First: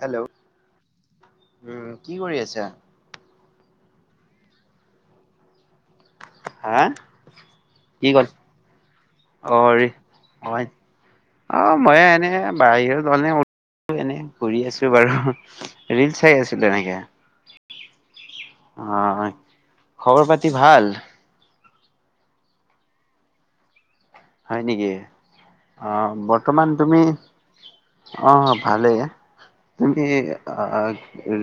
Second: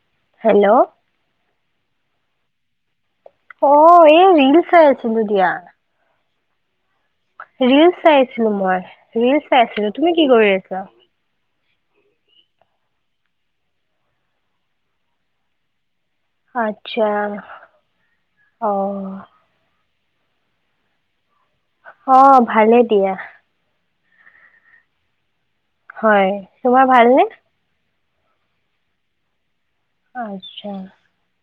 Hello উম কি কৰি আছা অ এই ৰিল চাই আছিলো দিয়া হা ৰিলচ কি কল চাইছিলো মই ৰিলচ অ চাইছিলো তুমি কি কৰি হয় আছা অ মই এনে বাহিৰতে এনে ঘূৰি আছো বাৰু ৰিল চ চাই আছিলে এনেকে আচ্ছা অ অ খবৰ পাতি ভাল অ ভালে দিয়া হয় নেকি হয় বৰ্তমান তোমাৰ তুমি ভালনে অ ভালেই তুমি আচ্ছা আহ উ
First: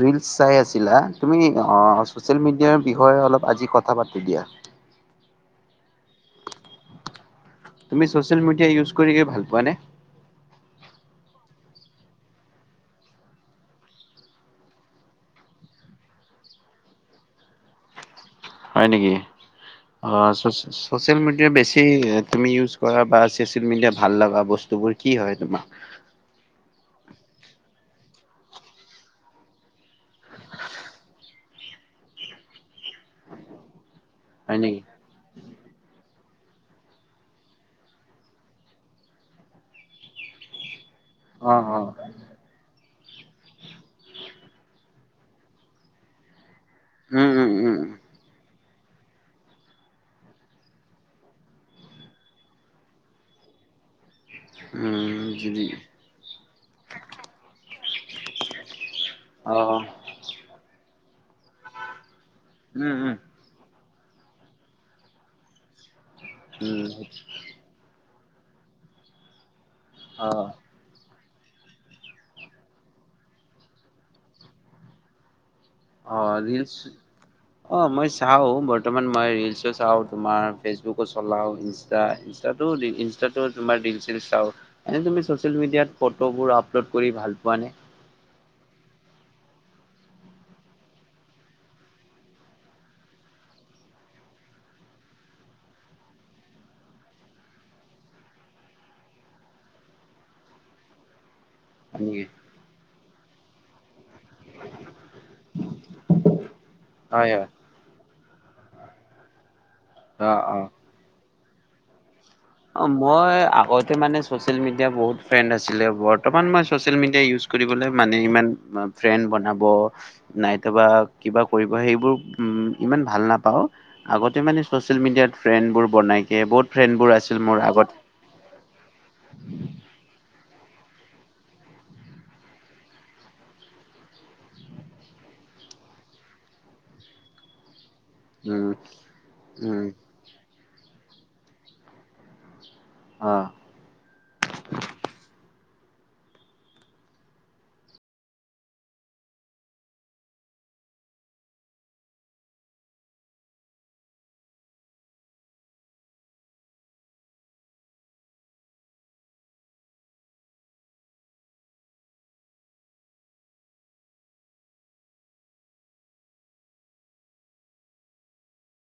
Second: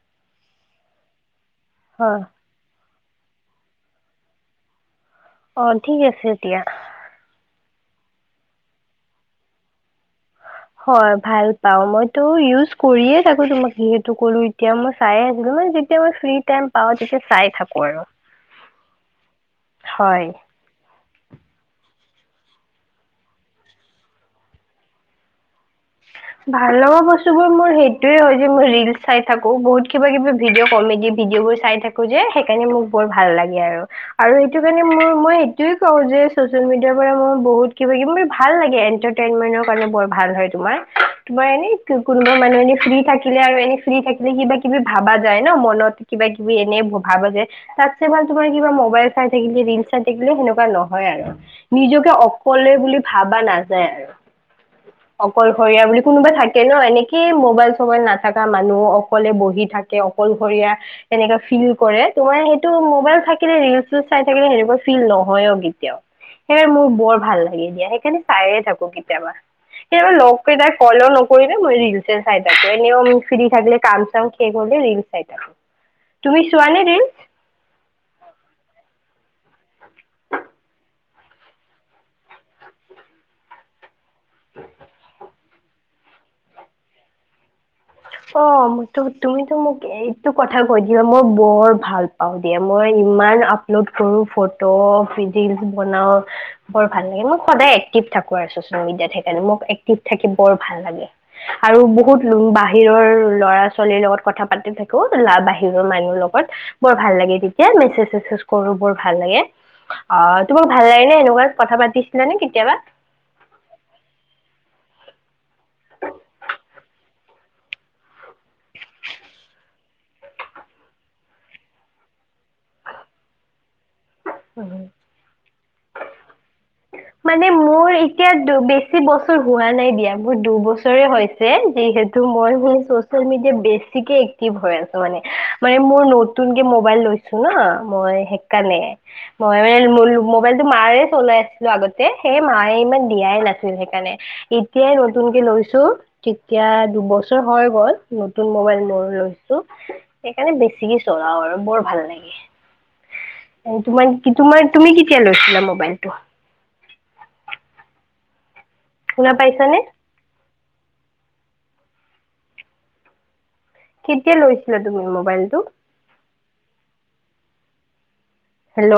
ৰিলচ চাই আছিলা, তুমি অ হয় চচিয়েল মিডিয়াৰ বিষয়ে অলপ আজি কথা পাতি দিয়া। অ ঠিক আছে দিয়া তুমি চচিয়েল মিডিয়া ইউজ কৰি ভাল পোৱা নে? হয় ভাল পাও, মইতো ইউজ কৰিয়ে থাকো তোমাক যিহেতু কলো এতিয়া মই চাইে আছিলো মানে যেতিয়া মই ফ্ৰী টাইম পাওঁ তেতিয়া চাই থাকো আৰু হয় নেকি অ হয় ছ'চিয়েল মিডিয়া বেছি তুমি ইউজ কৰা বা ছ'চিয়েল মিডিয়া ভাল লগা বস্তুবোৰ কি হয় তোমাৰ? ভাল লগা বস্তুবোৰ মোৰ সেইটোয়ে হয় যে মই ৰিলচ চাই থাকো বহুত কিবা কিবি ভিডিঅ' কমেডি ভিডিঅ' বোৰ চাই থাকো যে সেইকাৰণে মোক বৰ ভাল লাগে আৰু, আৰু হয় সেইটো নেকি কাৰণে মোৰ মই এইটোয়ে কওঁ যে চচিয়েল মিডিয়াৰ পৰা মই বহুত কিবা কিবি মানে ভাল লাগে এটাৰটেইনমেন্টৰ কাৰণে বৰ ভাল হয় তোমাৰ তোমাৰ অ', এনেই অ', কোনোবা মানুহ এনে ফ্ৰী থাকিলে আৰু এনে ফ্ৰী থাকিলে কিবা কিবি ভাবা যায় ন মনত কিবা কিবি এনেই উম, ভাবো যে উম, উম, তাতছে ভাল তোমাৰ কিবা ম মোবাইল চাই থাকিলে ৰিল চাই থাকিলে সেনেকুৱা নহয় আৰু, নিজকে অকলে বুলি ভাবা নাযায় আৰু উম অকলশৰীয়া বুলি কোনোবা থাকে ন এনেকে মোবাইল চবাইল নাথাকা মানুহ অকলে বহি অ', থাকে অকলশৰে [inaudible] তেনেকে ফিল কৰে, তোমাৰ সেইটো উম, উম, মোবাইল থাকিলে ৰিলচ চিলছ চাই থাকিলে সেনেকুৱা ফিল নহয়ও গী কেতিয়াও, সেইবাবে উম, মোৰ বৰ ভাল লাগে দিয়া সেইকাৰণে চাইয়ে থাকো কেতিয়াবা কেতিয়াবা, লগ অ', ফলো নকৰিলে মই ৰিলচএ চাই থাকো এনে ফ্ৰী থাকিললে কাম চাম শেষ কৰিলে ৰিল চাই থাকো৷ অ তুমি ৰিলচ চোৱানে ৰিল অ মই চাও বৰ্তমান মই ৰিলচ ৰীলচো চাও, তোমাৰ ফেচবুকো চলাও, ইন্ষ্ট্ৰা-ইণ্ষ্টা তো তোমাৰ চাও এনে তুমি চচিয়েল মিডিয়াত ফটোবোৰ আপলোড কৰি ভাল পোৱা নে? অ মোক তুমিতো মোক এইটো কথা কৈ দিলা মই বৰ ভাল পাওঁ দিয়া মই ইমান আপলড কৰো ফটো ৰীলচ বনাও বৰ ভাল লাগে মোৰ সদায় এক্টিভ থাকো৷ ছচিয়েল মিডিয়াত সেইকাৰণে, মোৰ এক্টিভ থাকি বৰ ভাল লাগে, আৰু হয় বহুত নেকি লুম্বাহ বাহিৰৰ ল'ৰা ছোৱালীৰ লগত কথা পাতি থাকো বাহিৰৰ মানুহৰ লগত বৰ ভাল হয়, লাগে হয়, তেতিয়া মেছেজ চেছেজ কৰো বৰ ভাল লাগে, অ তোমাক ভাল লাগে নে এনেকুৱা? কথা পাতি অ মই আগতে মানে চচিয়েল মিডিয়া বহুত ফ্ৰেন্ড আছিলে বৰ্তমান মই চছিয়েল মিডিয়া ইউজ কৰিবলৈ মানে ইমান ফ্ৰেন্ড বনাব নাইটোবা কিবা কৰিব সেইবোৰ উ ইমান ভাল নাপাওঁ৷ আগতে মানে ছ'চিয়েল মিডিয়াত ফ্ৰেণ্ডবোৰ বনাই বহুত ফ্ৰেণ্ডবোৰ আছিল মানে আগত মোৰ এতিয়া দু বেছি বছৰ হোৱা নাই দিয়া মোৰ দুবছৰ দুবছৰেই হৈছে যিহেতু মই সেই ছচিয়েল মেডিয়াত বেছিকে এক্টিভ হৈ আছোঁ মানে মই মোৰ নতুনকে মোবাইল লৈছো ন! মই উম সেইকাৰণে মই উম মানে মোবাইলতটো মাৰে চলাই আছিলো আগতে সেই মা মায়ে ইমান অ দিয়াই নাছিল সেইকাৰণে এতিয় নতুনকে লৈছ লৈছোঁ তেতিয়া দুবছৰ হৈ গ'ল নতুন মবাইল মই লৈছো সেইকাৰণে বেছিকি চলা আৰু বৰ ভাল লাগে। উ, [inaudible] তোমাৰ-তোমাৰ তুমি কেতিয়া লৈছিলা মোবাইলটো? শুনা পাইছানে? কেতিয়া লৈছিলা তুমি মবাইলটো? হেল্ল'